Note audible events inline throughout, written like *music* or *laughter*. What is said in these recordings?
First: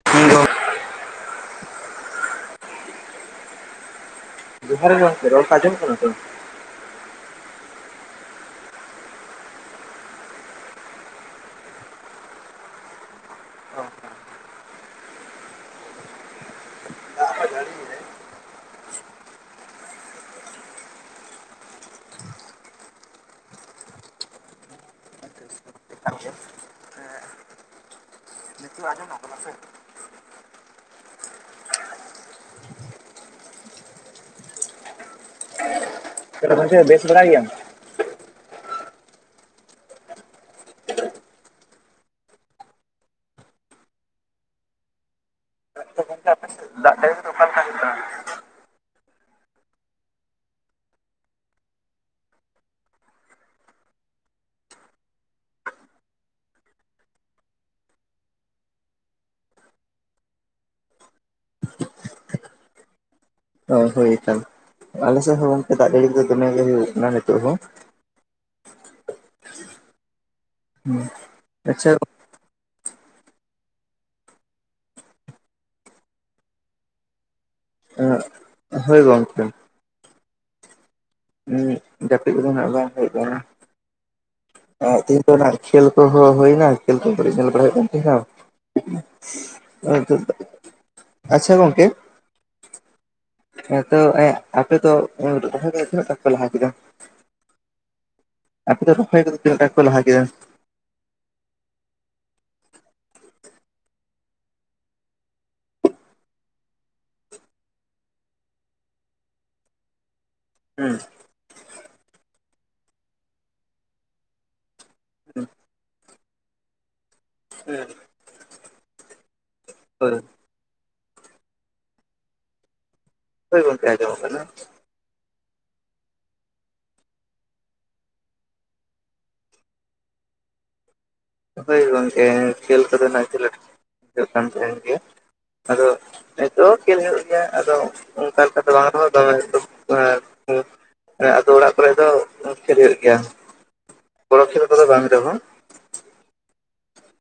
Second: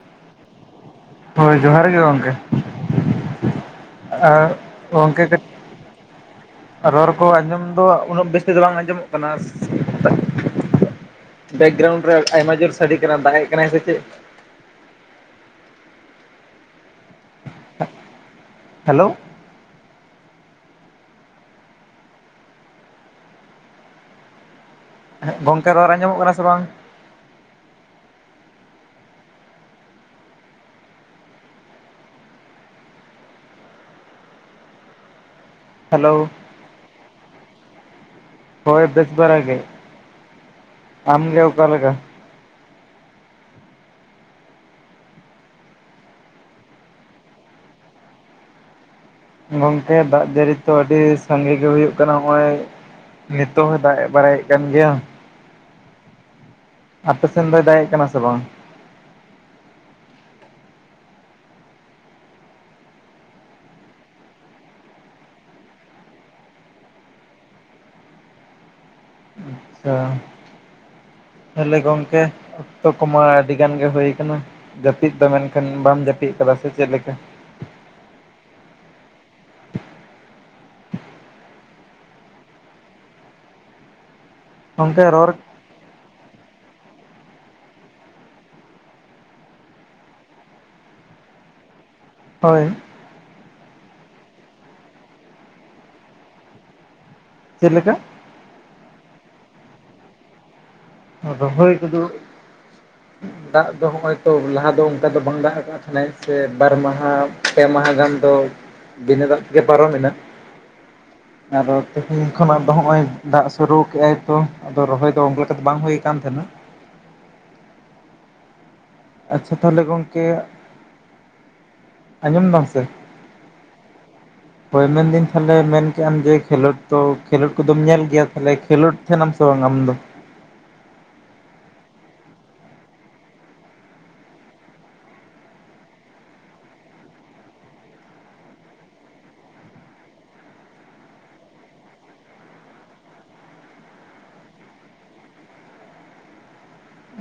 *unintelligible* ᱦᱳᱭ ᱡᱚᱦᱟᱨ ᱜᱮ ᱜᱚᱝᱠᱮ ᱟᱜ ᱡᱚᱦᱟᱨ ᱜᱮ ᱜᱚᱝᱠᱮ ᱠᱟᱹᱴ ᱨᱚᱲ ᱼᱼ ᱠᱚ ᱟᱸᱡᱚᱢᱚᱜ ᱠᱟᱱᱟ ᱛᱚ? ᱨᱚᱲ ᱠᱚ ᱟᱸᱡᱚᱢ ᱫᱚ ᱩᱱᱟᱹᱜ ᱵᱮᱥ ᱛᱮ ᱫᱚ ᱵᱟᱝ ᱟᱸᱡᱚᱢᱚᱜ ᱠᱟᱱᱟ᱾ ᱵᱮᱠᱜᱨᱟᱣᱩᱱᱰ ᱨᱮ ᱟᱭᱢᱟ ᱡᱳᱨ ᱥᱟᱰᱮ ᱠᱟᱱᱟ ᱫᱟᱜ ᱜᱮᱜ ᱠᱟᱱᱟᱭ ᱥᱮ ᱪᱮᱫ? *unintelligible* ᱦᱮᱞᱳᱼᱼ ᱦᱮᱸᱜ ᱜᱚᱝᱠᱮ ᱨᱚᱲ ᱟᱡᱚᱢᱚᱜ ᱠᱟᱱᱟ ᱥᱮ ᱵᱟᱝ? ᱱᱤᱛᱳᱜ ᱟᱸᱡᱚᱢᱚᱜ ᱠᱟᱱᱟ ᱥᱮ? ᱦᱮᱞᱳ *unintelligible* ᱜᱚᱢᱠᱮ ᱵᱮᱥ ᱵᱟᱲᱟᱭ ᱜᱮᱭᱟᱢ? ᱦᱳᱭ ᱵᱮᱥ ᱵᱟᱲᱟ ᱜᱮ ᱟᱢ ᱜᱮ ᱚᱠᱟ ᱞᱮᱠᱟ? *unintelligible* ᱟᱯᱮ ᱫᱟᱜ ᱡᱟᱹᱲᱤ ᱠᱚᱫᱚ ᱪᱮᱛ ᱞᱮᱠᱟ ᱦᱩᱭᱩᱜ ᱠᱟᱱᱟ? ᱜᱚᱝᱠᱮ ᱫᱟᱜ ᱡᱟᱹᱲᱤ ᱛᱚ ᱟᱹᱰᱤ ᱥᱟᱸᱜᱮ ᱜᱮ ᱦᱩᱭᱩᱜ ᱠᱟᱱᱟ ᱱᱚᱜ ᱚᱭᱼᱼ ᱱᱤᱛᱚᱜ ᱦᱚᱸ ᱫᱟᱜ ᱵᱟᱲᱟᱭᱮᱫ ᱠᱟᱱ ᱜᱮᱭᱟ᱾ ᱟᱯᱮ ᱥᱮᱱ ᱫᱚᱭ ᱫᱟᱲᱭᱟᱜ ᱠᱟᱱᱟ ᱥᱮ ᱵᱟᱝ? ᱚ ᱦᱳᱭ ᱠᱷᱟᱱ ᱟᱞᱮ ᱥᱮᱫ ᱦᱚᱸ ᱜᱚᱝᱠᱮ ᱫᱟᱜ ᱡᱟᱹᱲᱤ ᱫᱚ ᱫᱚᱢᱮ ᱜᱮ ᱦᱩᱭᱩᱜ ᱠᱟᱱᱟ ᱱᱤᱛᱚᱜ ᱦᱚᱸ ᱚᱻ ᱛᱟᱦᱞᱮ ᱟᱪᱪᱷᱟ ᱜᱚᱝᱠᱮ ᱡᱚᱛᱚ ᱠᱚᱢᱟ ᱟᱹᱰᱤ ᱜᱟᱱ ᱜᱮ ᱦᱩᱭᱩᱭᱟ ᱟᱠᱟᱱᱟ ᱡᱟᱹᱯᱤᱫ ᱫᱚ ᱢᱮᱱᱠᱷᱟᱱ ᱵᱟᱢ ᱡᱟᱹᱯᱤᱫ ᱟᱠᱟᱫᱟ ᱥᱮ ᱪᱮᱫ ᱞᱮᱠᱟ? ᱦᱮᱸ ᱦᱳᱭ ᱜᱚᱝᱠᱮ ᱦᱩᱸᱼᱼ ᱡᱟᱹᱯᱤᱫ ᱠᱚᱫᱚ ᱦᱟᱜ ᱵᱟᱝ ᱦᱩᱭᱩᱜ ᱠᱟᱱᱟ᱾ ᱜᱚᱝᱠᱮ ᱛᱤᱱ ᱨᱚᱲ ᱠᱷᱮᱞ ᱠᱚ ᱦᱩᱭᱱᱟ ᱠᱷᱮᱞ ᱠᱚ ᱧᱮᱞ ᱵᱟᱲᱟᱭ ᱠᱟᱱᱼᱼ *unintelligible* ᱟᱪᱪᱷᱟ ᱜᱚᱝᱠᱮᱼᱼ ᱦᱳᱭ? ᱦᱮᱸᱛᱚ ᱟᱯᱮ ᱫᱚ ᱞ ᱛᱤᱱᱟᱹᱜ ᱴᱟ ᱯᱮ ᱞᱟᱦᱟ ᱠᱮᱫᱟ? ᱪᱮᱫ ᱞᱮᱠᱟ? ᱟᱯᱮ ᱫᱚ ᱨᱚᱦᱚᱭ ᱠᱚᱫᱚ ᱛᱤᱱᱟᱜ ᱫᱟᱜ ᱞᱮ ᱞᱟᱦᱟ ᱠᱮᱫ? ᱨᱚᱦᱚᱭ ᱠᱚᱫᱚ ᱫᱟᱜ ᱫᱚ ᱦᱚᱜ ᱚᱭ ᱛᱚ ᱞᱟᱦᱟ ᱫᱚ ᱚᱱᱠᱟ ᱫᱚ ᱵᱟᱝ ᱫᱟᱜ ᱟᱠᱟᱫᱼᱼ ᱚᱱᱟ ᱤᱭᱟᱹ ᱛᱮ ᱵᱟᱨ ᱢᱟᱦᱟ ᱯᱮ ᱢᱟᱦᱟ ᱜᱟᱱ ᱫᱚ ᱵᱤᱱᱟᱹ ᱫᱟᱜ ᱜᱮ ᱯᱟᱨᱚᱢᱮᱱᱟ᱾ ᱦᱮᱸᱼᱼ ᱟᱫᱚ ᱛᱮᱦᱮᱧ ᱠᱷᱚᱱᱟᱜ ᱫᱚ ᱦᱚᱸᱜ-ᱚᱭ ᱫᱟᱜ ᱥᱩᱨᱩ ᱠᱮᱜ-ᱟᱭ ᱛᱚ, ᱟᱫᱚ ᱨᱚᱦᱚᱭ ᱫᱚ *inaudible* ᱠᱟ ᱫᱚ ᱵᱟᱝ ᱦᱩᱭ ᱠᱟᱱ ᱛᱟᱦᱮᱸᱱᱟ᱾ ᱦᱮᱸ᱾ ᱟᱪᱪᱷᱟ ᱛᱟᱦᱚᱞᱮ ᱜᱚᱝᱠᱮ, ᱟᱸᱡᱚᱢ ᱫᱟᱢ ᱥᱮ? ᱦᱳᱭ ᱜᱚᱝᱠᱮ ᱟᱸᱡᱚᱢᱚᱜ ᱠᱟᱱᱟ᱾ ᱦᱳᱭ ᱢᱮᱱᱫᱟᱹᱧ ᱛᱟᱦᱚᱞᱮ ᱢᱮᱱ ᱠᱮᱜ ᱟᱢ ᱡᱮ ᱠᱷᱮᱞᱳᱰ ᱫᱚ ᱠᱷᱮᱞᱳᱰ ᱠᱚᱫᱚᱢ ᱧᱮᱞ ᱜᱮᱭᱟ, ᱛᱟᱦᱚᱞᱮ ᱠᱷᱮᱞᱳᱰ ᱛᱟᱦᱮᱸᱱᱟᱢ ᱥᱮ ᱵᱟᱝ ᱟᱢ ᱫᱚ? ᱦᱳᱭ ᱜᱚᱝᱠᱮ ᱠᱷᱮᱞ ᱠᱚᱫᱚ ᱱᱟᱦᱟᱜ ᱠᱷᱮᱞᱳᱰ ᱦᱩᱭᱩᱜ ᱠᱟᱱ ᱛᱟᱦᱮᱸᱱ ᱜᱮᱭᱟ, ᱛᱚ ᱠᱷᱮᱞ ᱧᱮᱞ ᱦᱩᱭᱩᱜ ᱜᱮᱭᱟ ᱟᱫᱚ ᱚᱜᱠᱟ ᱞᱮᱠᱟ ᱫᱚ ᱵᱟᱝᱟ ᱨᱮᱦᱚᱸ ᱫᱚᱢᱮ *inaudible* *inaudible* ᱟᱫᱚ ᱚᱲᱟᱜ ᱠᱚᱨᱮᱜ ᱫᱚ ᱦᱳᱭᱳᱜ ᱜᱮᱭᱟ᱾ *inaudible* ᱠᱚ ᱫᱚ ᱵᱟᱝ ᱨᱮᱦᱚᱸ,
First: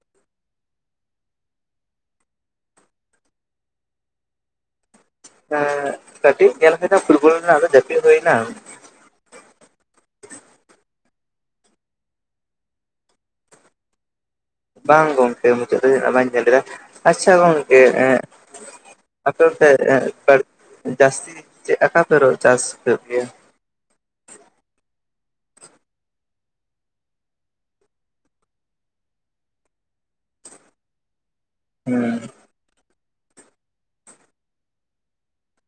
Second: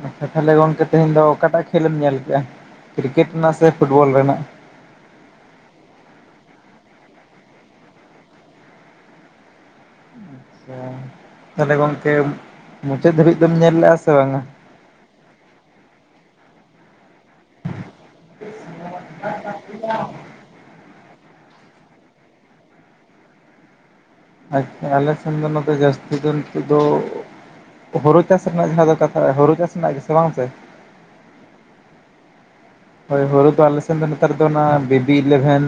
ᱟᱪᱪᱷᱟ ᱛᱟᱦᱚᱞᱮ ᱜᱚᱝᱠᱮ ᱛᱮᱦᱮᱧ ᱫᱚ ᱚᱠᱟᱴᱟᱜ ᱠᱷᱮᱞᱮᱢ ᱧᱮᱞ ᱠᱮᱜᱼᱟ, ᱠᱨᱤᱠᱮᱴ ᱨᱮᱱᱟᱜ ᱥᱮ ᱯᱷᱩᱴᱵᱚᱞ ᱨᱮᱱᱟᱜ? *inaudible* ᱠᱟᱹᱴᱤᱡ ᱧᱮᱞ ᱠᱮᱫᱟ ᱯᱷᱩᱴᱵᱚᱞ ᱨᱮᱱᱟᱜ ᱟᱫᱚ ᱡᱟᱯᱤᱫ ᱦᱩᱭᱱᱟ᱾ *inaudible* ᱛᱟᱦᱚᱞᱮ ᱜᱚᱝᱠᱮ, ᱢᱩᱪᱟᱹᱫ ᱫᱷᱟᱹᱵᱤᱡ ᱫᱚᱢ ᱧᱮᱞ ᱞᱮᱵᱼᱟ ᱥᱮ ᱵᱟᱝᱟ? ᱵᱟᱝ ᱜᱚᱝᱠᱮ ᱢᱩᱪᱟᱹᱫ ᱫᱷᱟᱹᱵᱤᱡ *inaudible* ᱵᱟᱧ ᱧᱮᱞ ᱞᱮᱫᱟ, ᱟᱪᱪᱷᱟ ᱜᱚᱝ ᱠᱮ ᱮᱸ, ᱟᱯᱮ ᱚᱱᱛᱮ *inaudible* ᱡᱟᱥᱛᱤ ᱪᱮᱫ ᱟᱠᱟ ᱯᱮ ᱨᱚᱦᱚ ᱪᱟᱥ ᱦᱳᱭᱳᱜ ᱜᱮᱭᱟ? ᱟᱪᱪᱷᱟ, ᱟᱞᱮ ᱥᱮᱱ ᱫᱚ ᱱᱚᱛᱮ ᱡᱟᱹᱥᱛᱤ ᱫᱚ ᱱᱤᱛᱚᱜ ᱫᱚ ᱦᱳᱨᱳ ᱪᱟᱥ ᱨᱮᱱᱟᱜ ᱡᱟᱦᱟᱸ ᱫᱚ ᱠᱟᱛᱷᱟ, ᱦᱳᱲᱳ ᱪᱟᱥ ᱨᱮᱱᱟᱜ ᱜᱮ ᱥᱮ ᱵᱟᱝ ᱜᱚᱝᱠᱮ? ᱦᱩᱸ᱾ ᱦᱳᱭ ᱦᱳᱲᱳ ᱫᱚ ᱟᱞᱮ ᱥᱮᱱ ᱫᱚ ᱱᱮᱛᱟᱨ ᱫᱚ ᱚᱱᱟ ᱵᱮᱵᱤ ᱤᱞᱮᱵᱷᱮᱱ,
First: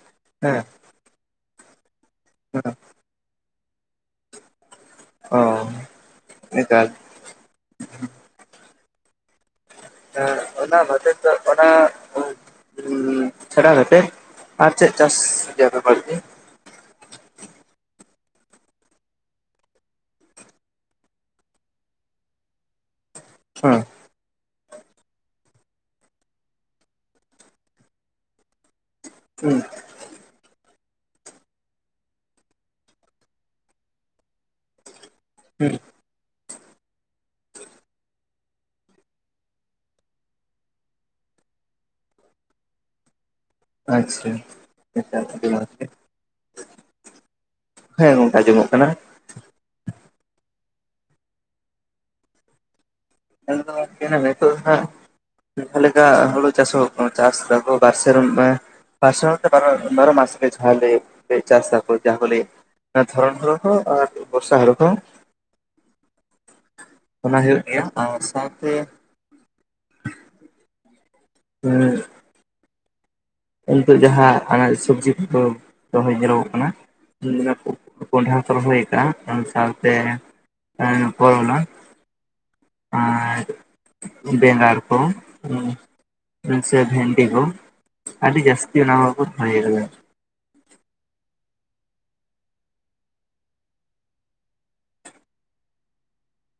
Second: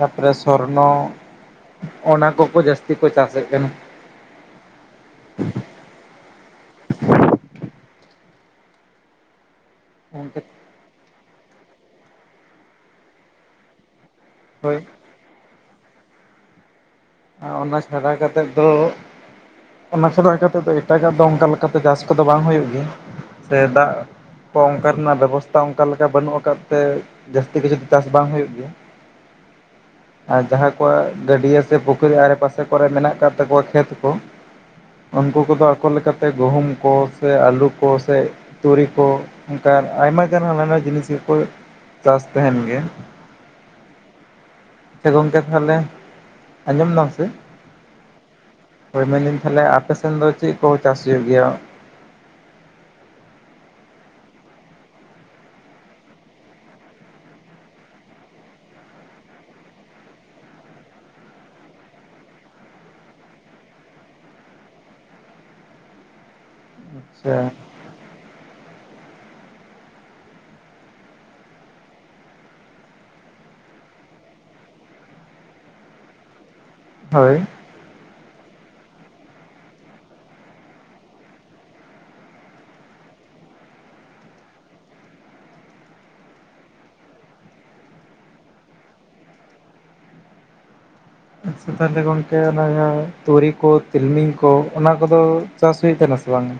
ᱛᱟᱨᱯᱚᱨᱮ ᱦᱮᱸ ᱥᱚᱨᱱᱚ, ᱚᱱᱟ ᱠᱚᱠᱚ ᱡᱟᱥᱛᱤ ᱠᱚ ᱪᱟᱥᱮᱜ ᱠᱟᱱᱟ᱾ ᱚᱻ, ᱮᱠᱟᱞ᱾ ᱮᱸ ᱜᱚᱝᱠᱮ ᱚᱱᱟ *inaudible* ᱚᱱᱟ ᱩᱸᱻ ᱪᱷᱟᱲᱟ ᱠᱟᱛᱮᱜ ᱟᱨ ᱦᱳᱭ ᱪᱮᱫ ᱪᱟᱥ ᱜᱮᱭᱟ ᱯᱮ ᱵᱟᱲᱛᱤ? ᱟᱸᱻ ᱚᱱᱟ ᱪᱷᱟᱰᱟ ᱠᱟᱛᱮᱫ ᱫᱚ ᱚᱱᱟ ᱪᱷᱟᱲᱟ ᱮ ᱠᱟᱛᱮᱜ ᱫᱚ ᱮᱴᱟᱜᱟᱜ ᱫᱚ ᱚᱝᱠᱟ ᱞᱮᱠᱟᱛᱮ ᱪᱟᱥ ᱠᱚᱫᱚ ᱵᱟᱝ ᱦᱩᱭᱩᱜ ᱜᱮᱭᱟ, ᱥᱮ ᱦᱮᱸ ᱫᱟᱜ ᱠᱚ ᱚᱝᱠᱟ ᱨᱮᱱᱟᱜ ᱵᱮᱵᱚᱥᱛᱷᱟ ᱚᱝᱠᱟ ᱞᱮᱠᱟ ᱵᱟᱹᱱᱩᱜ ᱟᱠᱟᱫ ᱛᱮ, ᱡᱟᱹᱥᱛᱤ ᱠᱤᱪᱷᱩ ᱪᱟᱥ ᱵᱟᱝ ᱦᱩᱭᱩᱜ ᱜᱮᱭᱟ? ᱦᱩᱸ᱾ ᱟᱨ ᱡᱟᱦᱟᱸᱭ ᱠᱚᱣᱟᱜ ᱜᱟᱹᱰᱤᱭᱟ ᱥᱮ ᱯᱩᱠᱷᱨᱤ ᱟᱲᱮ ᱯᱟᱥᱮ ᱠᱚ ᱨᱮ ᱢᱮᱱᱟᱜ ᱠᱟᱫ ᱛᱟᱠᱚᱣᱟ ᱠᱷᱮᱛ ᱠᱚ, ᱩᱱᱠᱩ ᱠᱚ ᱫᱚ ᱦᱩᱸ ᱟᱠᱚ ᱞᱮᱠᱟ ᱛᱮ ᱜᱩᱦᱩᱢ ᱠᱚ ᱥᱮ ᱟᱞᱩ ᱠᱚ ᱥᱮ ᱛᱩᱲᱤ ᱠᱚ, ᱚᱝᱠᱟᱱ ᱟᱭᱢᱟ ᱜᱟᱱ ᱦᱟᱱᱟ ᱱᱟᱣᱟ ᱡᱤᱱᱤᱥ ᱜᱮ ᱠᱚ ᱪᱟᱥ ᱛᱟᱦᱮᱸᱱ ᱜᱮ᱾ ᱟᱪᱪᱷᱟ ᱜᱚᱝᱠᱮ ᱛᱟᱦᱚᱞᱮ *inaudible* ᱟᱸᱡᱚᱢ ᱫᱟᱢ ᱥᱮ? ᱦᱮᱸ ᱜᱚᱝᱠᱮ ᱟᱸᱡᱚᱢᱚᱜ ᱠᱟᱱᱟ᱾ ᱦᱳᱭ ᱢᱮᱱᱫᱟᱹᱧ ᱛᱟᱦᱚᱞᱮ ᱟᱯᱮ ᱥᱮᱱ ᱫᱚ ᱪᱮᱫ ᱠᱚ ᱪᱟᱥ ᱦᱳᱭᱳᱜ ᱜᱮᱭᱟ? *inaudible* ᱱᱤᱛᱳᱜ ᱫᱚ ᱦᱟᱸᱜ, ᱚᱝᱠᱟ ᱞᱮᱠᱟ ᱦᱳᱲᱳ ᱪᱟᱥ ᱦᱚᱸ ᱪᱟᱥ ᱫᱟᱠᱚ ᱵᱟᱨ ᱥᱮᱨᱢᱟ, ᱵᱟᱨ ᱥᱮᱨᱢᱟ ᱛᱮ ᱵᱟᱨᱚ ᱵᱟᱨᱚ ᱢᱟᱥ *unintelligible* ᱪᱟᱥ ᱫᱟᱠᱚ ᱡᱟᱦᱟᱸ ᱠᱚ ᱞᱮᱭᱮᱫ᱾ ᱚᱱᱟ ᱫᱷᱚᱨᱚᱱ ᱦᱳᱲᱳ ᱠᱚ ᱟᱨ ᱵᱚᱨᱥᱟ ᱦᱳᱨᱳ ᱠᱚ᱾ *unintelligible* ᱟᱪᱪᱷᱟ ᱚᱱᱟ ᱦᱳᱭᱳᱜ ᱜᱮᱭᱟ ᱟᱨ ᱥᱟᱶ ᱛᱮ *inaudible* ᱦᱮᱜ ᱮ ᱱᱤᱛᱳᱜ ᱡᱟᱸᱦᱟ ᱟᱱᱟᱡ ᱥᱳᱵᱽᱡᱤ ᱠᱚ ᱨᱚᱦᱚᱭ ᱧᱮᱞᱚᱜᱚᱜ ᱠᱟᱱᱟ, ᱦᱳᱭ *inaudible* ᱠᱚᱸᱰᱷᱟ ᱠᱚ ᱨᱚᱦᱚᱭ ᱠᱟᱜ-ᱟ, ᱚᱱᱟ ᱥᱟᱶ ᱛᱮ *inaudible* ᱠᱚᱨᱚᱞᱟ᱾ ᱟᱨ ᱵᱮᱸᱜᱟᱲ ᱠᱚ ᱥᱮ ᱵᱷᱮᱱᱰᱤ ᱠᱚ᱾ ᱟᱹᱰᱤ ᱡᱟᱹᱥᱛᱤ ᱚᱱᱟ *inaudible* ᱨᱚᱦᱚᱭ ᱠᱟᱫᱟ᱾ ᱟᱪᱷᱟ ᱛᱟᱦᱚᱞᱮ ᱜᱚᱝᱠᱮ ᱚᱱᱟ ᱡᱟᱸᱦᱟᱸ ᱛᱩᱨᱤ ᱠᱚ, ᱛᱤᱞᱢᱤᱧ ᱠᱚ, ᱚᱱᱟ ᱠᱚ ᱫᱚ ᱪᱟᱥ ᱦᱩᱭ ᱟᱠᱟᱱᱟ ᱥᱮ ᱵᱟᱝ-ᱟ᱾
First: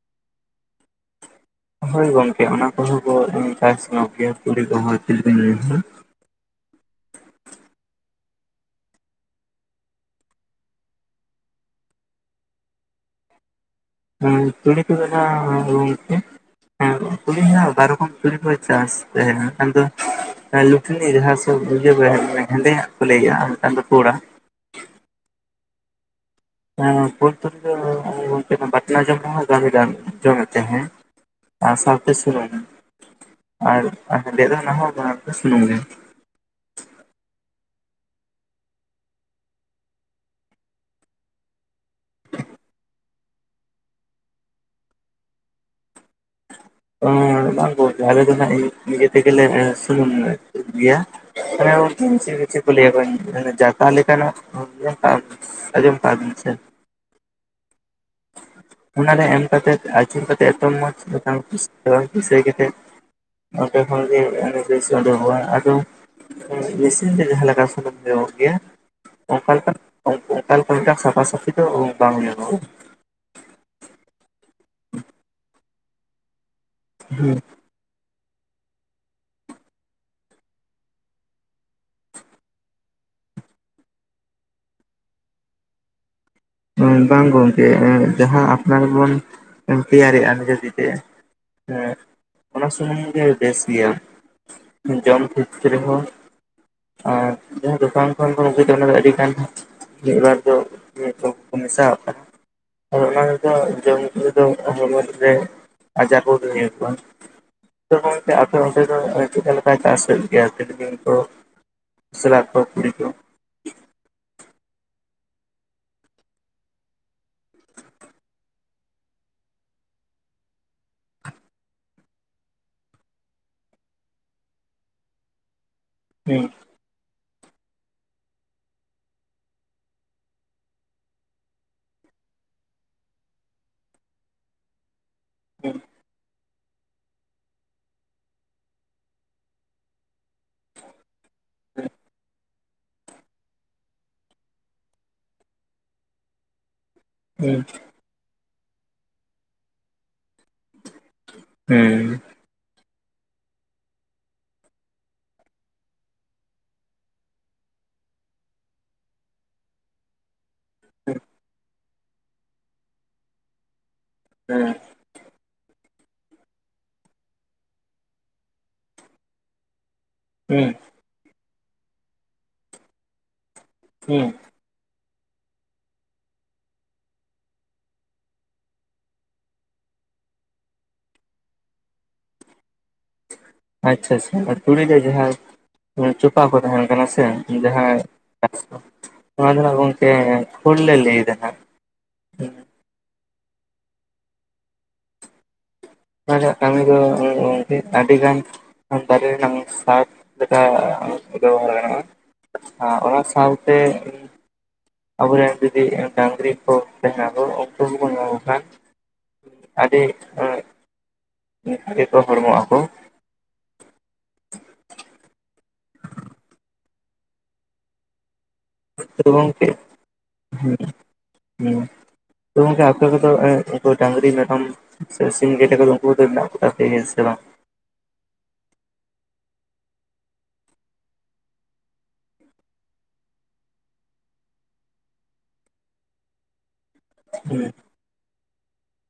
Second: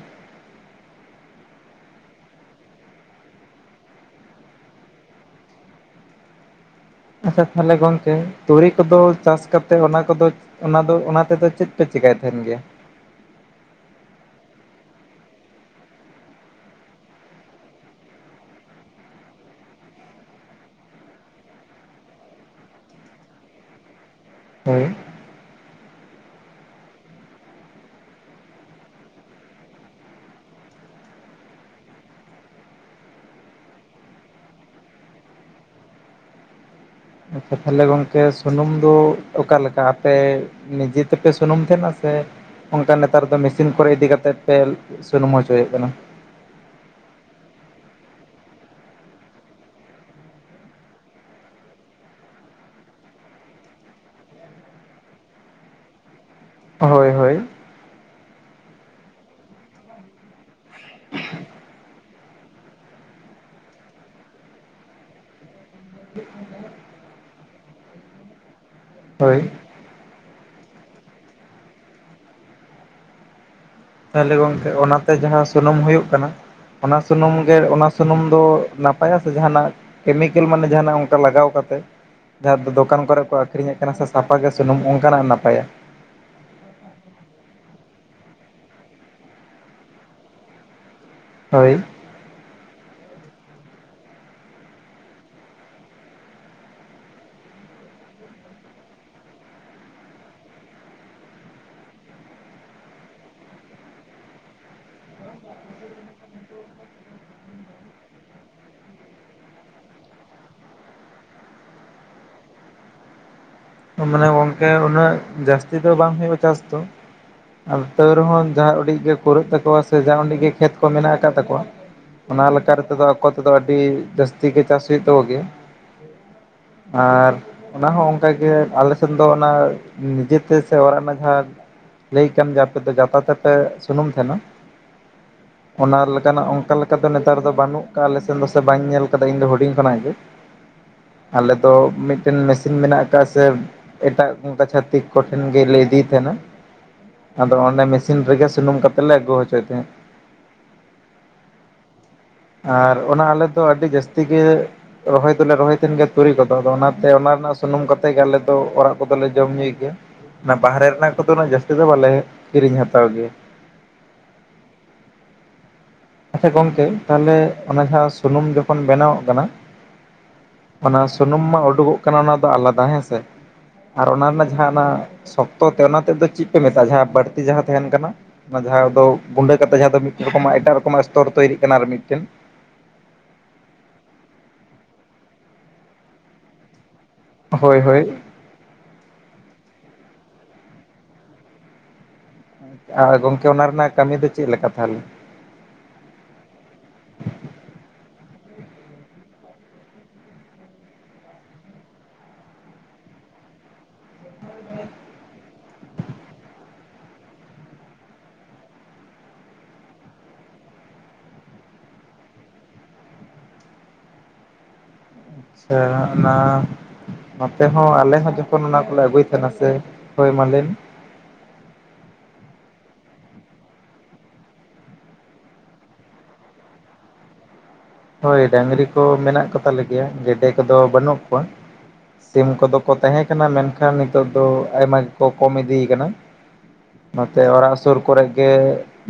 ᱦᱳᱭ ᱜᱚᱝᱠᱮ ᱚᱱᱟ ᱠᱚᱦᱚᱸ ᱠᱚ ᱪᱟᱥ ᱱᱚᱜ ᱜᱮᱭᱟ ᱛᱩᱲᱤ ᱠᱚᱦᱚ ᱛᱤᱞᱢᱤᱧ *inaudible* ᱟᱪᱷᱟ ᱛᱟᱦᱟᱞᱮ ᱜᱚᱝᱠᱮ ᱛᱩᱲᱤ ᱠᱚ ᱫᱚ ᱪᱟᱥ ᱠᱟᱛᱮᱫ ᱚᱱᱟ ᱠᱚ ᱫᱚ, ᱚᱱᱟ ᱫᱚ ᱚᱱᱟ ᱛᱮ ᱫᱚ ᱪᱮᱫ ᱯᱮ ᱪᱮᱠᱟᱭ ᱛᱟᱦᱮᱱ ᱜᱮᱭᱟ᱾ ᱦᱩᱸ ᱛᱩᱲᱤ ᱠᱚ ᱱᱟᱦᱟᱜ *inaudible* ᱮᱜ ᱛᱩᱲᱤ ᱦᱟᱸᱜ ᱵᱟᱨ ᱨᱚᱠᱚᱢ ᱛᱩᱲᱤ ᱠᱚ ᱪᱟᱥ ᱛᱟᱦᱮᱸᱜᱟ, ᱢᱤᱫ ᱴᱟᱝ ᱫᱚ ᱞᱩᱴᱱᱤ ᱡᱟᱸᱦᱟᱸ ᱠᱚ ᱤᱭᱟᱹ *inaudible* ᱦᱮᱸᱫᱮᱭᱟᱜ ᱠᱚ ᱞᱟᱹᱭᱟ ᱟᱨ ᱢᱤᱫ ᱴᱟᱝ ᱫᱚ ᱯᱳᱲᱟᱜ᱾ ᱦᱳᱭ ᱮᱜ *unintelligible* ᱨᱮ ᱫᱚ ᱜᱚᱢᱠᱮ ᱵᱟᱴᱱᱟ ᱡᱚᱢ ᱨᱮᱦᱚ ᱜᱟᱱ ᱡᱚᱢᱮᱫ ᱛᱟᱦᱮᱜ᱾ ᱟᱨ ᱥᱟᱶ ᱛᱮ ᱥᱩᱱᱩᱢ ᱟᱨ ᱦᱮᱸᱫᱮᱭᱟᱜ ᱫᱚ ᱦᱟᱱᱟ ᱦᱚᱸ ᱵᱟᱱᱟᱨ ᱜᱮ ᱥᱩᱱᱩᱢ ᱜᱮ᱾ ᱟᱪᱷᱟ ᱛᱟᱦᱟᱞᱮ ᱜᱚᱝᱠᱮ ᱥᱩᱱᱩᱢ ᱫᱚ ᱚᱠᱟ ᱞᱮᱠᱟ, ᱟᱯᱮ ᱱᱤᱡᱮ ᱛᱮᱯᱮ ᱥᱩᱱᱩᱢ ᱛᱟᱦᱮᱱᱟ ᱥᱮ ᱚᱱᱠᱟ ᱱᱮᱛᱟᱨ ᱫᱚ ᱢᱤᱥᱤᱱ ᱠᱚᱨᱮ ᱤᱫᱤ ᱠᱟᱛᱮᱫ ᱯᱮ ᱥᱩᱱᱩᱢ ᱦᱚᱪᱚᱭᱮᱫ ᱠᱟᱱᱟ᱾ *inaudible* ᱵᱟᱝ ᱜᱚᱢᱠᱮ ᱟᱞᱮ ᱫᱚ ᱦᱟᱸᱜ ᱱᱤᱡᱮ ᱛᱮᱜᱮᱞᱮ ᱥᱩᱱᱩᱢ ᱜᱮᱭᱟ᱾ *inaudible* ᱡᱟᱴᱟ ᱞᱮᱠᱟᱱᱟᱜ *inaudible* ᱟᱸᱡᱚᱢ ᱠᱟᱜ-ᱟ ᱵᱤᱱ ᱥᱮ᱾ ᱦᱳᱭ ᱦᱳᱭ ᱚᱱᱟᱨᱮ ᱮᱢ ᱠᱟᱛᱮᱫ ᱟᱹᱡᱩᱨ ᱠᱟᱛᱮᱫ ᱮᱛᱚ ᱢᱚᱸᱡᱽ *inaudible* ᱠᱩᱥᱟᱹᱭ ᱠᱟᱛᱮᱫ᱾ ᱟᱨ ᱯᱮ ᱦᱚᱲ ᱜᱮ ᱩᱱᱤ ᱯᱤᱥ ᱳᱰᱳᱠᱚᱜ-ᱟ ᱟᱫᱚ᱾ ᱦᱩᱸ ᱢᱤᱥᱤᱱ ᱛᱮ ᱡᱟᱸᱦᱟ ᱞᱮᱠᱟ ᱥᱩᱱᱩᱢ ᱞᱮ ᱩᱲᱩᱠᱚᱜ ᱜᱮᱭᱟ, ᱦᱳᱭ ᱚᱱᱠᱟ ᱞᱮᱠᱟᱱ ᱚᱱᱠᱟ ᱞᱮᱠᱟᱱ ᱢᱤᱫ ᱴᱟᱝ ᱥᱟᱯᱷᱟ ᱥᱟᱹᱯᱷᱤ ᱫᱚ ᱚᱱᱠᱟᱱ *inaudible* ᱛᱟᱦᱟᱞᱮ ᱜᱚᱝᱠᱮ ᱚᱱᱟᱛᱮ ᱡᱟᱸᱦᱟᱸ ᱥᱩᱱᱩᱢ ᱦᱩᱭᱩᱜ ᱠᱟᱱᱟ ᱚᱱᱟ ᱥᱩᱱᱩᱢ ᱜᱮ ᱚᱱᱟ ᱥᱩᱱᱩᱢ ᱫᱚ ᱱᱟᱯᱟᱭᱟ ᱥᱮ ᱡᱟᱸᱦᱟᱱᱟᱜ ᱠᱮᱢᱤᱠᱮᱞ ᱢᱟᱱᱮ ᱡᱟᱸᱦᱟᱱᱟᱜ ᱚᱝᱠᱟ ᱞᱟᱜᱟᱣ ᱠᱟᱛᱮ ᱡᱟᱸᱦᱟ ᱫᱚ ᱫᱚᱠᱟᱱ ᱠᱚᱨᱮ ᱠᱚ ᱟᱠᱷᱨᱤᱧᱮᱫ ᱠᱟᱱᱟ ᱥᱮ ᱥᱟᱯᱟ ᱜᱮ ᱥᱩᱱᱩᱢ ᱚᱱᱠᱟᱱᱟᱜ ᱱᱟᱯᱟᱭᱟ᱾ ᱵᱟᱝ ᱜᱚᱝᱠᱮ ᱡᱟᱸᱦᱟᱸ ᱟᱯᱱᱟᱨ ᱵᱚᱱ ᱛᱮᱭᱟᱨᱮᱜᱼᱟ ᱱᱤᱡᱮ ᱛᱤ ᱛᱮ᱾ ᱦᱳᱭ ᱦᱩᱸ ᱚᱱᱟ ᱥᱩᱱᱩᱢ ᱜᱮ ᱵᱮᱥ ᱜᱮᱭᱟ ᱡᱚᱢ ᱠᱷᱮᱛᱨᱮ ᱦᱚᱸ᱾ ᱟᱨ ᱡᱟᱸᱦᱟᱸ ᱫᱚᱠᱟᱱ ᱠᱷᱚᱱ ᱵᱚᱱ ᱟᱹᱜᱩᱭᱮᱫᱟ ᱚᱱᱟ ᱫᱚ ᱟᱹᱰᱤ ᱜᱟᱱ ᱢᱤᱫ ᱵᱟᱨ ᱫᱚ *inaudible* ᱠᱚ ᱢᱮᱥᱟᱣᱟᱜ ᱠᱟᱱᱟ᱾ ᱦᱳᱭ ᱚᱱᱟ ᱨᱮᱫᱚ ᱡᱚᱢ ᱧᱩ ᱨᱮᱫᱚ ᱦᱚᱲᱢᱚ ᱨᱮ ᱟᱡᱟᱨ ᱠᱚ *inaudible* *inaudible* ᱦᱚᱭ ᱛᱮ ᱟᱯᱮ ᱚᱱᱰᱮ ᱫᱚ ᱪᱮᱫᱠᱟ ᱞᱮᱠᱟ ᱪᱟᱥ ᱦᱩᱭᱩᱜ ᱜᱮᱭᱟ ᱥᱮ ᱫᱤᱱ ᱠᱚ ᱥᱞᱟᱴ ᱠᱚ ᱠᱩᱰᱤ ᱠᱚ ᱢᱟᱱᱮ ᱜᱚᱝᱠᱮ ᱩᱱᱟᱹᱜ ᱡᱟᱹᱥᱛᱤ ᱫᱚ ᱵᱟᱝ ᱦᱩᱭᱩᱜ-ᱟ ᱪᱟᱥ ᱫᱚ᱾ ᱟᱫᱚ ᱛᱟᱹᱣ ᱨᱮᱦᱚᱸ ᱡᱟᱸᱦᱟᱸ ᱚᱰᱤᱡ ᱜᱮ ᱠᱩᱨᱟᱹᱜ ᱛᱟᱠᱚᱣᱟ ᱥᱮ ᱡᱟᱸᱦᱟᱸ ᱚᱰᱤᱡ ᱜᱮ ᱠᱷᱮᱛ ᱠᱚ ᱢᱮᱱᱟᱜ ᱟᱠᱟᱫ ᱛᱟᱠᱚᱣᱟ ᱚᱱᱟ ᱞᱮᱠᱟ ᱨᱮ ᱛᱮᱫᱚ ᱟᱠᱚ ᱛᱮᱫᱚ ᱟᱹᱰᱤ ᱡᱟᱹᱥᱛᱤ ᱜᱮ ᱪᱟᱥ ᱦᱩᱭᱩᱜ ᱛᱟᱠᱚ ᱜᱮ᱾ ᱦᱩᱸ ᱟᱨ ᱚᱱᱟ ᱦᱚᱸ ᱚᱱᱠᱟ ᱜᱮ᱾ ᱟᱞᱮ ᱥᱮᱱ ᱫᱚ ᱚᱱᱟ ᱱᱤᱡᱮ ᱛᱮ ᱥᱮ ᱚᱲᱟᱜ ᱨᱮᱱᱟᱜ ᱡᱟᱸᱦᱟᱸ ᱞᱟᱹᱭ ᱟᱠᱟᱜ ᱟᱢ ᱡᱮ ᱟᱯᱮ ᱫᱚ ᱡᱟᱛᱟ ᱛᱮᱯᱮ ᱥᱩᱱᱩᱢ ᱛᱟᱦᱮᱸᱱᱟ ᱦᱩᱸ ᱚᱱᱟ ᱞᱮᱠᱟᱱᱟᱜ ᱚᱱᱠᱟ ᱞᱮᱠᱟ ᱚᱱᱠᱟ ᱫᱚ ᱱᱮᱛᱟᱨ ᱫᱚ ᱵᱟᱹᱱᱩᱜ ᱟᱠᱟᱫ-ᱟ ᱟᱞᱮ ᱥᱮᱫ ᱫᱚ ᱥᱮ ᱵᱟᱹᱧ ᱧᱮᱞ ᱟᱠᱟᱫᱟ ᱤᱧ ᱫᱚ ᱦᱩᱰᱤᱧ ᱠᱷᱚᱱᱟᱜ ᱜᱮ᱾ ᱟᱞᱮ ᱫᱚ ᱢᱤᱫᱴᱮᱱ ᱢᱮᱥᱤᱱ ᱢᱮᱱᱟᱜ ᱟᱠᱟᱜ-ᱟ ᱥᱮ ᱮᱴᱟᱜ ᱚᱱᱠᱟ ᱪᱷᱟᱛᱤᱠ ᱠᱚᱴᱷᱮᱱ ᱜᱮᱞᱮ ᱤᱫᱤᱭ ᱛᱟᱦᱮᱸᱱᱟ ᱟᱫᱚ ᱚᱸᱰᱮ ᱢᱤ ᱥᱤᱱ ᱨᱮᱜᱮ ᱥᱩᱱᱩᱢ ᱠᱟᱛᱮ ᱞᱮ ᱟᱹᱜᱩ ᱦᱚᱪᱚᱭ ᱛᱟᱦᱮᱸᱫ ᱾ ᱦᱩᱸ ᱾ ᱟᱨ ᱚᱱᱟ ᱟᱞᱮ ᱫᱚ ᱟᱹᱰᱤ ᱡᱟᱹᱥᱛᱤ ᱜᱮ ᱨᱚᱦᱚᱭ ᱫᱚᱞᱮ ᱨᱚᱦᱚᱭ ᱛᱟᱦᱮᱱ ᱜᱮᱭᱟ ᱛᱩᱲᱤ ᱠᱚᱫᱚ ᱟᱫᱚ ᱚᱱᱟᱛᱮ ᱚᱱᱟ ᱨᱮᱱᱟᱜ ᱥᱩᱱᱩᱢ ᱠᱟᱛᱮ ᱜᱮ ᱟᱞᱮ ᱛᱚ ᱚᱲᱟᱜ ᱠᱚᱫᱚᱞᱮ ᱡᱚᱢ ᱧᱩᱭ ᱜᱮᱭᱟ ᱚᱱᱟ ᱵᱟᱦᱨᱮ ᱨᱮᱱᱟᱜ ᱦᱩᱸ ᱠᱚᱫᱚ ᱩᱱᱟᱜ ᱡᱟᱹᱥᱛᱤ ᱫᱚ ᱵᱟᱞᱮ ᱠᱤᱨᱤᱧ ᱦᱟᱛᱟᱣ ᱜᱮᱭᱟ ᱾ ᱦᱮᱸ ᱾ ᱟᱪᱪᱷᱟ ᱜᱚᱝᱠᱮ ᱛᱟᱦᱚᱞᱮ ᱚᱱᱟ ᱡᱟᱦᱟᱸ ᱥᱩᱱᱩᱢ ᱡᱚᱠᱷᱚᱱ ᱵᱮᱱᱟᱣᱚᱜ ᱠᱟᱱᱟ ᱦᱩᱸ ᱾ ᱚᱱᱟ ᱥᱩᱱᱩᱢ ᱢᱟ ᱩᱰᱩᱠᱚᱜ ᱠᱟᱱᱟ ᱚᱱᱟ ᱫᱚ ᱟᱞᱟᱫᱟ ᱦᱮᱸᱥᱮ ᱟᱨ ᱦᱩᱸ ᱚᱱᱟ ᱨᱮᱱᱟᱜ ᱡᱟᱦᱟᱸ ᱚᱱᱟ ᱥᱚᱠᱛᱚ ᱛᱮ ᱚᱱᱟ ᱛᱮᱫ ᱫᱚ ᱪᱮᱫ ᱯᱮ ᱢᱮᱛᱟᱜ-ᱟ ᱡᱟᱦᱟᱸ ᱵᱟᱹᱲᱛᱤ ᱡᱟᱦᱟᱸ ᱛᱟᱦᱮᱱ ᱠᱟᱱᱟ? ᱚᱱᱟ ᱡᱟᱦᱟᱸ ᱫᱚ ᱜᱩᱸᱰᱟᱹ ᱠᱟᱛᱮ ᱡᱟᱦᱟᱸ ᱫᱚ ᱢᱤᱫ ᱨᱚᱠᱚᱢᱟᱜ ᱮᱴᱟᱜ ᱨᱚᱠᱚᱢᱟᱜ ᱮᱥᱛᱚᱨ ᱛᱳᱭᱨᱤᱜ ᱠᱟᱱᱟ ᱟᱨ ᱢᱤᱫᱴᱮᱱ? ᱟᱪᱪᱷᱟ ᱟᱪᱪᱷᱟ ᱚᱱᱟ ᱛᱩᱲᱤᱨᱮ ᱡᱟᱦᱟᱸ ᱪᱚᱯᱟ ᱠᱚ ᱛᱟᱦᱮᱱ ᱠᱟᱱᱟ ᱥᱮ ᱦᱳᱭ ᱡᱟᱦᱟᱸ ᱦᱳᱭ ᱱᱚᱣᱟ ᱫᱚ ᱦᱟᱸᱜ ᱜᱚᱢᱠᱮ ᱠᱷᱩᱞ ᱞᱮ ᱞᱟᱹᱭ ᱮᱫᱟ ᱦᱟᱸᱜ ᱾ ᱟᱨ ᱜᱚᱢᱠᱮ ᱚᱱᱟ ᱨᱮᱱᱟᱜ ᱠᱟᱹᱢᱤ ᱫᱚ ᱪᱮᱫ ᱞᱮᱠᱟ ᱛᱟᱦᱚᱞᱮ? ᱚᱱᱟ ᱨᱮᱭᱟᱜ ᱠᱟᱹᱢᱤ ᱫᱚ ᱜᱚᱝᱠᱮ ᱟᱹᱰᱤ ᱜᱟᱱ ᱫᱟᱨᱮ ᱨᱮᱱᱟᱜ ᱥᱟᱨ ᱞᱮᱠᱟ ᱵᱮᱵᱚᱦᱟᱨ ᱜᱟᱱᱟᱜ‌-ᱟ ᱾ ᱟᱪᱪᱷᱟ ᱚᱱᱟ ᱥᱟᱶᱛᱮ ᱟᱵᱚᱨᱮᱱ ᱡᱩᱫᱤ ᱰᱟᱝᱨᱤ ᱠᱚ ᱛᱟᱦᱮᱸᱱᱟ ᱠᱚ ᱩᱱᱠᱩ ᱜᱮᱵᱚᱱ ᱮᱢᱟ ᱠᱚ ᱠᱷᱟᱱ ᱟᱹᱰᱤ ᱮᱸ ᱤᱱᱟᱹ *unintelligible* ᱜᱮᱠᱚ ᱦᱚᱲᱢᱚ ᱟᱠᱚ ᱾ ᱟᱪᱪᱷᱟ ᱚᱱᱟ ᱱᱚᱛᱮ ᱦᱚᱸ ᱟᱞᱮ ᱦᱚᱸ ᱡᱮᱢ ᱠᱷᱚᱱ ᱚᱱᱟ ᱠᱚᱞᱮ ᱛᱚ ᱟᱹᱜᱩᱭ ᱛᱟᱦᱮᱱᱟ ᱥᱮ, ᱜᱚᱝᱠᱮ ᱦᱳᱭ ᱢᱟ ᱞᱟᱹᱭ ᱢᱮ ᱦᱩᱸ ᱾ ᱦᱩᱸ, ᱛᱚ ᱜᱚᱢᱠᱮ ᱟᱯᱮ ᱠᱚᱫᱚ ᱩᱱᱠᱩ ᱰᱟᱝᱨᱤ ᱢᱮᱨᱚᱢ ᱥᱮ ᱥᱤᱢ, ᱜᱮᱰᱮ ᱠᱚᱫᱚ ᱩᱱᱠᱩ ᱠᱚᱫᱚ ᱢᱮᱱᱟᱜ ᱠᱚ ᱛᱟᱯᱮᱭᱟ ᱥᱮ ᱵᱟᱝ? ᱦᱳᱭ ᱰᱟᱹᱝᱨᱤ ᱠᱚ ᱢᱮᱱᱟᱜ ᱠᱚ ᱛᱟᱞᱮ ᱜᱮᱭᱟ ᱜᱮᱰᱮ ᱠᱚᱫᱚ ᱵᱟᱹᱱᱩᱜ ᱠᱚᱣᱟ ᱾ ᱥᱤᱢ ᱠᱚᱫᱚ ᱠᱚ ᱛᱟᱦᱮᱸ ᱠᱟᱱᱟ ᱢᱮᱱᱠᱷᱟᱱ ᱱᱤᱛᱚᱜ ᱫᱚ ᱟᱭᱢᱟ ᱜᱮᱠᱚ ᱠᱚᱢ ᱤᱫᱤ ᱟᱠᱟᱱᱟ ᱾ ᱱᱚᱛᱮ ᱦᱩᱸ ᱚᱲᱟᱜ ᱥᱳᱨ ᱠᱚᱨᱮ ᱜᱮ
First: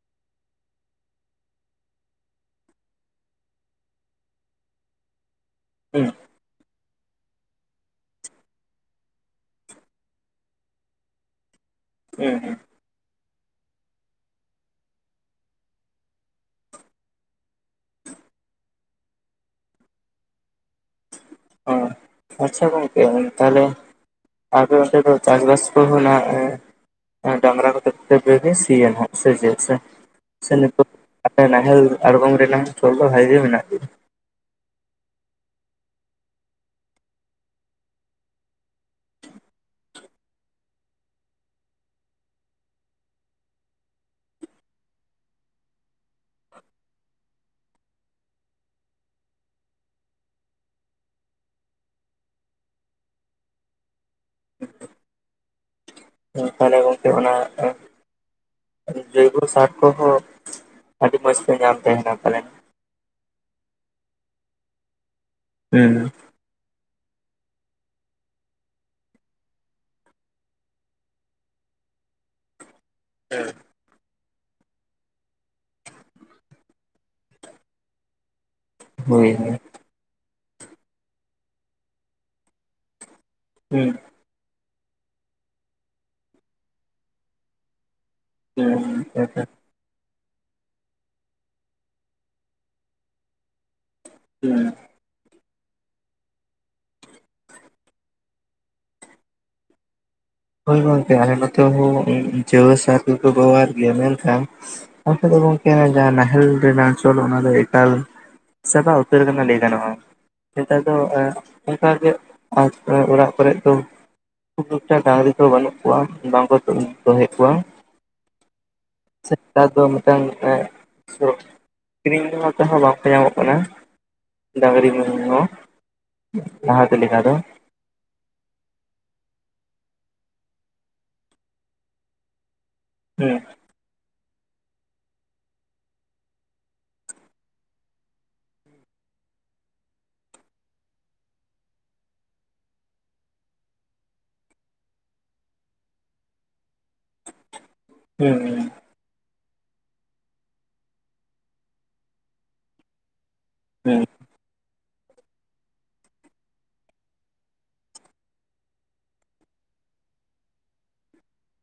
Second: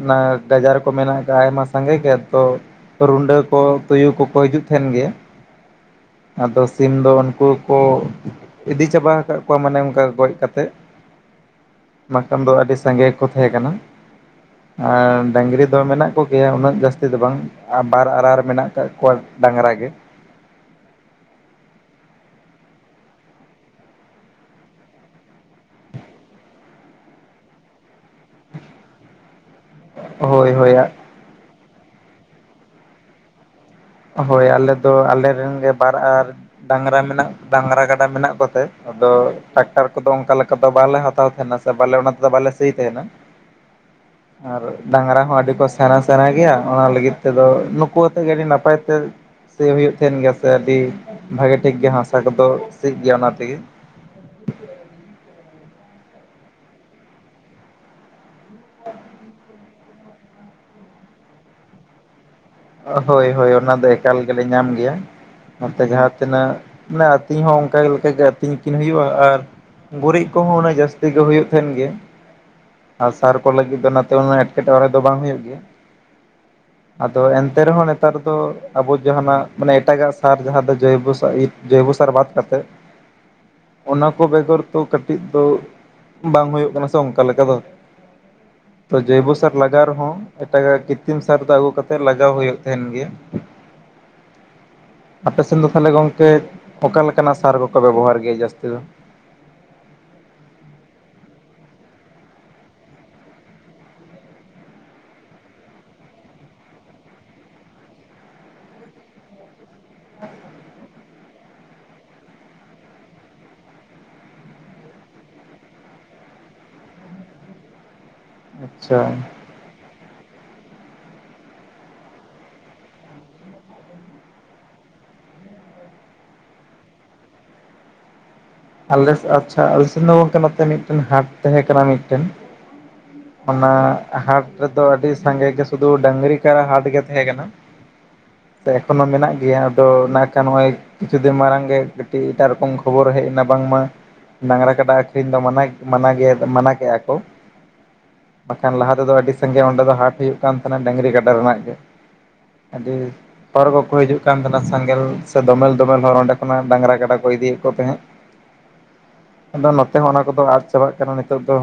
ᱚᱱᱟ ᱜᱟᱡᱟᱨ ᱠᱚ ᱢᱮᱱᱟᱜ ᱟᱠᱟᱜ-ᱟ ᱟᱭᱢᱟ ᱥᱟᱸᱜᱮ ᱜᱮ ᱛᱚ ᱨᱩᱰᱟᱹ ᱠᱚ ᱛᱩᱭᱩ ᱠᱚᱠᱚ ᱦᱤᱡᱩᱜ ᱛᱟᱦᱮᱱ ᱜᱮ, ᱦᱩᱸ ᱟᱫᱚ ᱥᱤᱢ ᱫᱚ ᱩᱱᱠᱩ ᱦᱚ ᱠᱚ ᱤᱫᱤ ᱪᱟᱵᱟ ᱟᱠᱟᱫ ᱠᱚᱣᱟ ᱢᱟᱱᱮ ᱚᱱᱠᱟ ᱜᱚᱡ ᱠᱟᱛᱮᱫ ᱾ ᱦᱩᱸ ᱵᱟᱝᱠᱷᱟᱱ ᱫᱚ ᱦᱩᱸ ᱟᱹᱰᱤ ᱥᱟᱸᱜᱮ ᱜᱮ ᱠᱚ ᱛᱟᱦᱮᱸ ᱠᱟᱱᱟ ᱾ ᱟᱨ ᱰᱟᱝᱨᱤ ᱫᱚ ᱢᱮᱱᱟᱜ ᱠᱚᱜᱮᱭᱟ ᱩᱱᱟᱹᱜ ᱡᱟᱹᱥᱛᱤ ᱫᱚ ᱵᱟᱝ ᱟ ᱵᱟᱨ ᱟᱨᱟᱨ ᱢᱮᱱᱟᱜ ᱟᱠᱟᱫ ᱠᱚᱣᱟ ᱰᱟᱸᱝᱨᱟ ᱜᱮ ᱾ ᱦᱚᱸ ᱟᱪᱪᱷᱟ ᱜᱚᱝᱠᱮ ᱛᱟᱦᱞᱮ ᱟᱯᱮ ᱚᱸᱰᱮ ᱫᱚ ᱪᱟᱥᱵᱟᱥ ᱠᱚᱦᱚᱸ ᱱᱟᱜ ᱰᱟᱸᱝᱨᱟ ᱠᱚᱛᱮ ᱜᱮᱯᱮ ᱥᱤᱭᱟ ᱱᱟᱦᱜ ᱥᱮ ᱪᱮᱫ ᱥᱮ ᱦᱳᱭ ᱥᱮ ᱦᱳᱭ ᱱᱤᱛᱚᱜ ᱟᱞᱮ ᱱᱟᱦᱮᱞ ᱟᱲᱜᱚᱢ ᱨᱮᱱᱟᱜ ᱪᱚᱞ ᱫᱚ ᱵᱷᱟᱜᱮ ᱜᱮ ᱢᱮᱱᱟᱜ ᱜᱮᱭᱟ? ᱦᱳᱭ ᱟᱞᱮ ᱫᱚ ᱟᱞᱮ ᱨᱮᱱ ᱜᱮ ᱵᱟᱨ ᱟᱨ ᱰᱟᱝᱨᱟ ᱢᱮᱱᱟᱜ ᱰᱟᱝᱨᱟ ᱠᱟᱰᱟ ᱢᱮᱱᱟᱜ ᱠᱚᱛᱮ ᱟᱫᱚ ᱴᱨᱟᱠᱴᱟᱨ ᱠᱚᱫᱚ ᱚᱱᱠᱟ ᱞᱮᱠᱟ ᱫᱚ ᱵᱟᱞᱮ ᱦᱟᱛᱟᱣ ᱛᱟᱸᱦᱮᱱᱟ ᱾ ᱛᱚ ᱵᱟᱞᱮ ᱚᱱᱟ ᱛᱮᱫᱚ ᱵᱟᱞᱮ ᱥᱤᱭ ᱛᱟᱦᱮᱱᱟ ᱾ ᱟᱨ ᱰᱟᱝᱨᱟ ᱦᱚᱸ ᱟᱹᱰᱤ ᱠᱚ ᱥᱮᱬᱟ ᱥᱮᱬᱟ ᱜᱮᱭᱟ ᱚᱱᱟ ᱞᱟᱹᱜᱤᱫ ᱛᱮᱫᱚ ᱱᱩᱠᱩ ᱟᱛᱮ ᱜᱮ ᱟᱹᱰᱤ ᱱᱟᱯᱟᱭ ᱥᱤ ᱦᱩᱭᱩᱜ ᱛᱟᱦᱮᱱ ᱜᱮᱭᱟ ᱥᱮ ᱟᱹᱰᱤ ᱵᱷᱟᱜᱮ ᱴᱷᱤᱠ ᱜᱮ ᱦᱟᱥᱟ ᱠᱚᱫᱚ ᱥᱤᱜ ᱜᱮᱭᱟ ᱚᱱᱟ ᱛᱮᱜᱮ ᱾ ᱛᱟᱦᱞᱮ ᱜᱚᱝᱠᱮ ᱚᱱᱟ ᱡᱳᱭᱵᱚ ᱥᱟᱨ ᱠᱚᱦᱚᱸ ᱟᱹᱰᱤ ᱢᱚᱡᱽ ᱯᱮ ᱧᱟᱢ ᱛᱟᱦᱮᱱᱟ ᱯᱟᱞᱮᱱ ᱾ ᱦᱳᱭ ᱦᱳᱭ ᱚᱱᱟ ᱫᱚ ᱮᱠᱟᱞ ᱜᱮᱞᱮ ᱧᱟᱢ ᱜᱮᱭᱟ ᱱᱚᱛᱮ ᱦᱩᱸ ᱡᱟᱦᱟᱸ ᱛᱮᱱᱟᱜ ᱢᱟᱱᱮ ᱟᱹᱛᱤᱧ ᱦᱚᱸ ᱚᱱᱠᱟᱜᱮ ᱞᱮᱠᱟᱜᱮ ᱟᱹᱛᱤᱧ ᱠᱤᱱ ᱦᱩᱭᱩᱜᱼᱟ ᱟᱨ ᱜᱩᱨᱤᱡ ᱠᱚᱦᱚᱸ ᱩᱱᱟᱹᱝ ᱡᱟᱹᱥᱛᱤ ᱜᱮ ᱦᱩᱭᱩᱜᱳ ᱛᱟᱦᱮᱱ ᱜᱮ ᱟᱨ ᱥᱟᱨ ᱠᱚ ᱞᱟᱹᱜᱤᱫ ᱫᱚ ᱚᱱᱟᱛᱮ ᱩᱱᱟᱹᱜ ᱮᱴᱠᱮᱴᱚᱬᱮ ᱫᱚ ᱵᱟᱝ ᱦᱩᱭᱩᱜ ᱜᱮᱭᱟ ᱾ ᱟᱫᱚ ᱮᱱᱛᱮ ᱨᱮᱦᱚᱸ ᱱᱮᱛᱟᱨ ᱫᱚ ᱟᱵᱚ ᱦᱳᱭ ᱡᱟᱦᱟᱱᱟᱜ ᱦᱳᱭ ᱢᱟᱱᱮ ᱮᱴᱟᱜᱟᱜ ᱥᱟᱨ ᱡᱟᱦᱟᱸ ᱫᱚ ᱡᱚᱭᱵᱚ ᱡᱚᱭᱵᱚ ᱥᱟᱨ ᱵᱟᱫ ᱠᱟᱛᱮ ᱦᱩᱸ *unintelligible* ᱟᱠ ᱠᱚ ᱵᱮᱜᱚᱨ ᱫᱚ ᱠᱟᱹᱴᱤᱡ ᱫᱚ ᱵᱟᱝ ᱦᱩᱭᱩᱜ ᱠᱟᱱᱟ ᱥᱮ ᱚᱱᱠᱟ ᱞᱮᱠᱟ ᱫᱚ ᱾ ᱦᱩᱸ ᱛᱚ ᱡᱚᱭᱵᱩ ᱥᱟᱨ ᱞᱟᱜᱟ ᱨᱦᱚᱸ ᱮᱴᱟᱜ-ᱟᱜ ᱠᱤᱛᱨᱤᱢ ᱥᱟᱨ ᱫᱚ ᱟᱜᱩ ᱠᱟᱛ ᱛᱮ ᱞᱟᱡᱟᱣ ᱦᱩᱭᱩᱜ ᱛᱟᱦᱮᱱ ᱜᱮᱭᱟ ᱾ ᱦᱩᱸ ᱟᱯᱮ ᱥᱮᱱ ᱫᱚ ᱛᱟᱦᱚᱞᱮ ᱜᱚᱝᱠᱮ ᱚᱠᱟ ᱞᱮᱠᱟᱱᱟᱜ ᱥᱟᱨ ᱠᱚᱠᱚ ᱵᱮᱵᱚᱦᱟᱨ ᱜᱮᱭᱟ ᱡᱟᱹᱥᱛᱤ ᱫᱚ? ᱦᱳᱭ ᱜᱚᱝᱠᱮ ᱟᱞᱮ ᱱᱚᱛᱮ ᱦᱚᱸ ᱡᱩᱣᱟ ᱥᱟᱨ ᱜᱮᱠᱚ ᱵᱮᱵᱚᱦᱟᱨ ᱜᱮᱭᱟ ᱢᱮᱱᱠᱷᱟᱱ ᱟᱠᱷᱟ ᱫᱚ ᱜᱚᱝᱠᱮ ᱡᱟᱦᱟᱸ ᱱᱟᱦᱮᱞ ᱨᱮᱱᱟᱜ ᱪᱚᱞ ᱚᱱᱟ ᱫᱚ ᱮᱠᱟᱞ ᱥᱟᱵᱟ ᱩᱛᱟᱹᱨ ᱠᱟᱱᱟ ᱞᱟᱹᱭ ᱜᱟᱱᱚᱜᱼᱟ ᱱᱮᱛᱟᱨ ᱫᱚ ᱚᱱᱠᱟᱜ ᱜᱮ ᱚᱲᱟᱜ ᱠᱚᱨ ᱫᱚ ᱠᱷᱩᱠᱴᱟ ᱰᱟᱝᱨᱤ ᱠᱚ ᱵᱟᱹᱱᱩᱜ ᱠᱚᱣᱟ ᱵᱟᱝᱠᱚ ᱫᱚᱦᱚᱭᱮᱫ ᱠᱚᱣᱟ᱾ ᱟᱪ-ᱪᱷᱟ ᱱᱮᱛᱟᱨ ᱫᱚ ᱢᱤᱫᱴᱟᱝ ᱠᱤᱨᱤᱧ ᱛᱮᱦᱚᱸ ᱵᱟᱝᱠᱚ ᱧᱟᱢᱚᱜ ᱠᱟᱱᱟ ᱾ ᱰᱟᱝᱨᱤ ᱢᱮᱨᱚᱢ ᱡᱚᱝ ᱞᱟᱦᱟᱛᱮ ᱞᱮᱠᱟ ᱫᱚ᱾ ᱟᱞᱮ ᱥᱮ ᱟᱪ-ᱪᱷᱟ ᱟᱞᱮ ᱥᱮᱫ ᱫᱚ ᱜᱚᱝᱠᱮ ᱱᱚᱛᱮ ᱢᱤᱫᱴᱮᱱ ᱦᱟᱴ ᱛᱟᱦᱮᱸ ᱠᱟᱱᱟ ᱢᱤᱫᱴᱮᱱ᱾ ᱦᱩᱸ ᱚᱱᱟ ᱦᱟᱴ ᱨᱮᱫᱚ ᱟᱹᱰᱤ ᱥᱟᱸᱜᱮ ᱜᱮ ᱥᱩᱫᱩ ᱰᱟᱝᱨᱤ ᱠᱟᱨᱟ ᱦᱟᱴ ᱜᱮ ᱛᱟᱦᱮᱸ ᱠᱟᱱᱟ ᱾ ᱮᱠᱷᱚᱱᱚ ᱢᱮᱱᱟᱜ ᱜᱮᱭᱟ ᱟᱫᱚ ᱱᱟᱜ‌ ᱠᱷᱟᱱ ᱦᱳᱭ ᱠᱤᱪᱷᱩ ᱫᱤᱱ ᱢᱟᱲᱟᱝ ᱜᱮ ᱠᱟᱹᱴᱤᱡ ᱮᱴᱟᱜ ᱨᱚᱠᱚᱢ ᱠᱷᱚᱵᱚᱨ ᱦᱮᱡ ᱱᱟ ᱵᱟᱝᱢᱟ ᱰᱟᱝᱨᱟ ᱠᱟᱰᱟ ᱟᱹᱷᱨᱤᱧ ᱫᱚ ᱢᱟᱱᱟ ᱜᱮ ᱢᱟᱱᱟ ᱜᱮᱭᱟ ᱢᱟᱱᱟ ᱠᱮᱫ ᱦᱩᱸ ᱵᱟᱠᱷᱟᱱ ᱞᱟᱦᱟ ᱚᱸᱰᱮ ᱫᱚ ᱟᱹᱰᱤ ᱥᱟᱸᱜᱮ ᱚᱸᱰᱮ ᱫᱚ ᱦᱟᱴ ᱦᱩᱭᱩᱜ ᱠᱟᱱ ᱛᱟᱦᱮᱱᱟ ᱰᱟᱹᱝᱨᱤ ᱜᱟᱰᱟ ᱨᱮᱱᱟᱜ ᱜᱮ ᱟᱹᱰᱤ ᱦᱚᱲ ᱠᱚᱠᱚ ᱦᱩᱸ ᱦᱤᱡᱩᱜ ᱠᱟᱱ ᱛᱟᱦᱮᱱᱟ ᱥᱮᱸᱜᱮᱞ ᱥᱮ ᱫᱚᱢᱮᱞ ᱫᱚᱢᱮᱞ ᱦᱚᱲ ᱚᱸᱰᱮ ᱠᱷᱚᱱᱟᱜ ᱰᱟᱝᱨᱟ ᱠᱟᱰᱟ ᱠᱚ ᱤᱫᱤᱭᱮᱫ ᱠᱚ ᱛᱟᱦᱮᱸᱫ᱾ ᱟᱫᱚ ᱱᱚᱛᱮ ᱦᱚᱸ ᱚᱱᱟ ᱠᱚᱫᱚ ᱟᱫ ᱪᱟᱵᱟᱜ ᱠᱟᱱᱟ ᱱᱤᱛᱚᱜ ᱫᱚ᱾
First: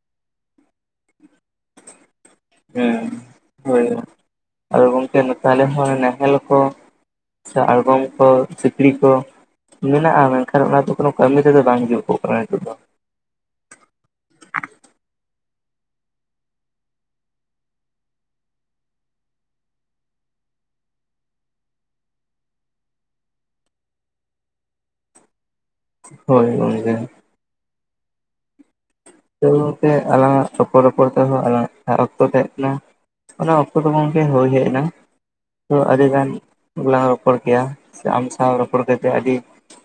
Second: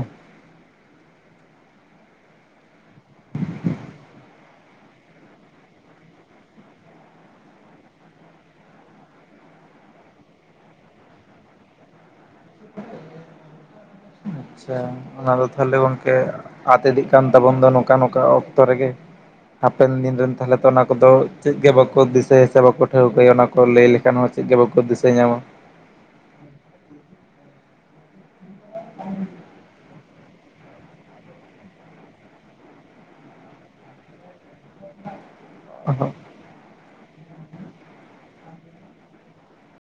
ᱦᱩᱸ ᱦᱳᱭ ᱟᱨ ᱜᱚᱝᱠᱮ ᱛᱟᱦᱞᱮ ᱦᱚᱸ ᱱᱟᱦᱮᱞ ᱠᱚ ᱥᱮ ᱟᱲᱜᱚᱢ ᱠᱚ ᱥᱤᱠᱲᱤ ᱠᱚ ᱢᱮᱱᱟᱜᱼᱟ᱾ ᱢᱮᱱᱠᱷᱟᱱ ᱚᱱᱟ ᱫᱚ ᱠᱳᱱᱳ ᱠᱟᱹᱢᱤ ᱛᱮᱫᱚ ᱵᱟᱝ ᱡᱤᱡᱩᱜᱚᱜ ᱠᱟᱱᱟ ᱱᱤᱛᱚᱜ ᱫᱚ᱾ *inaudible* ᱟᱪ-ᱪᱷᱟ ᱚᱱᱟ ᱫᱚ ᱛᱟᱦᱚᱞᱮ ᱜᱚᱝᱠᱮ ᱟᱫ ᱤᱫᱤᱜ ᱠᱟᱱ ᱛᱟᱵᱚᱱ ᱫᱚ ᱱᱚᱝᱠᱟ ᱱᱚᱝᱠᱟ ᱚᱠᱛᱚ ᱨᱮᱜᱮ᱾ ᱦᱟᱯᱮᱱ ᱫᱤᱱ ᱨᱮᱱ ᱛᱟᱦᱚᱞᱮ ᱛᱚ ᱚᱱᱟ ᱠᱚᱫᱚ ᱪᱮᱫ ᱜᱮ ᱵᱟᱠᱚ ᱫᱤᱥᱟᱹᱭᱟ ᱥᱮ ᱵᱟᱠᱚ ᱴᱷᱟᱹᱣᱠᱟᱹᱭᱟ ᱚᱱᱟ ᱠᱚ ᱞᱟᱹᱭ ᱞᱮᱠᱷᱟᱱ ᱦᱚᱸ᱾ ᱪᱮᱫ ᱜᱮ ᱵᱟᱠᱚ ᱫᱤᱥᱟᱹ ᱧᱟᱢᱟ᱾ ᱦᱳᱭ ᱦᱳᱭ *inaudible* *inaudible* ᱪᱛᱮ ᱟᱞᱟᱝᱟᱜ ᱨᱚᱯᱚᱲᱼ ᱨᱚᱯᱚᱲ ᱛᱮᱦᱚᱸ ᱟᱞᱟᱝᱟᱜ ᱛᱟᱦᱮᱸ ᱚᱠᱛᱚ ᱛᱟᱦᱮᱸ ᱠᱟᱱᱟ᱾ ᱚᱱᱟ ᱚᱠᱛᱚ ᱫᱚ ᱜᱚᱢᱠᱮ ᱦᱩᱭ ᱦᱮᱡ ᱮᱱᱟ᱾ ᱛᱚ ᱟᱹᱰᱤ ᱜᱟᱱᱞᱟ ᱨᱚᱯᱚᱲ ᱠᱮᱭᱟ ᱥᱮ ᱟᱢ ᱥᱟᱶ ᱨᱚᱯᱚᱲ ᱠᱟᱛᱮ ᱟᱹᱰᱤ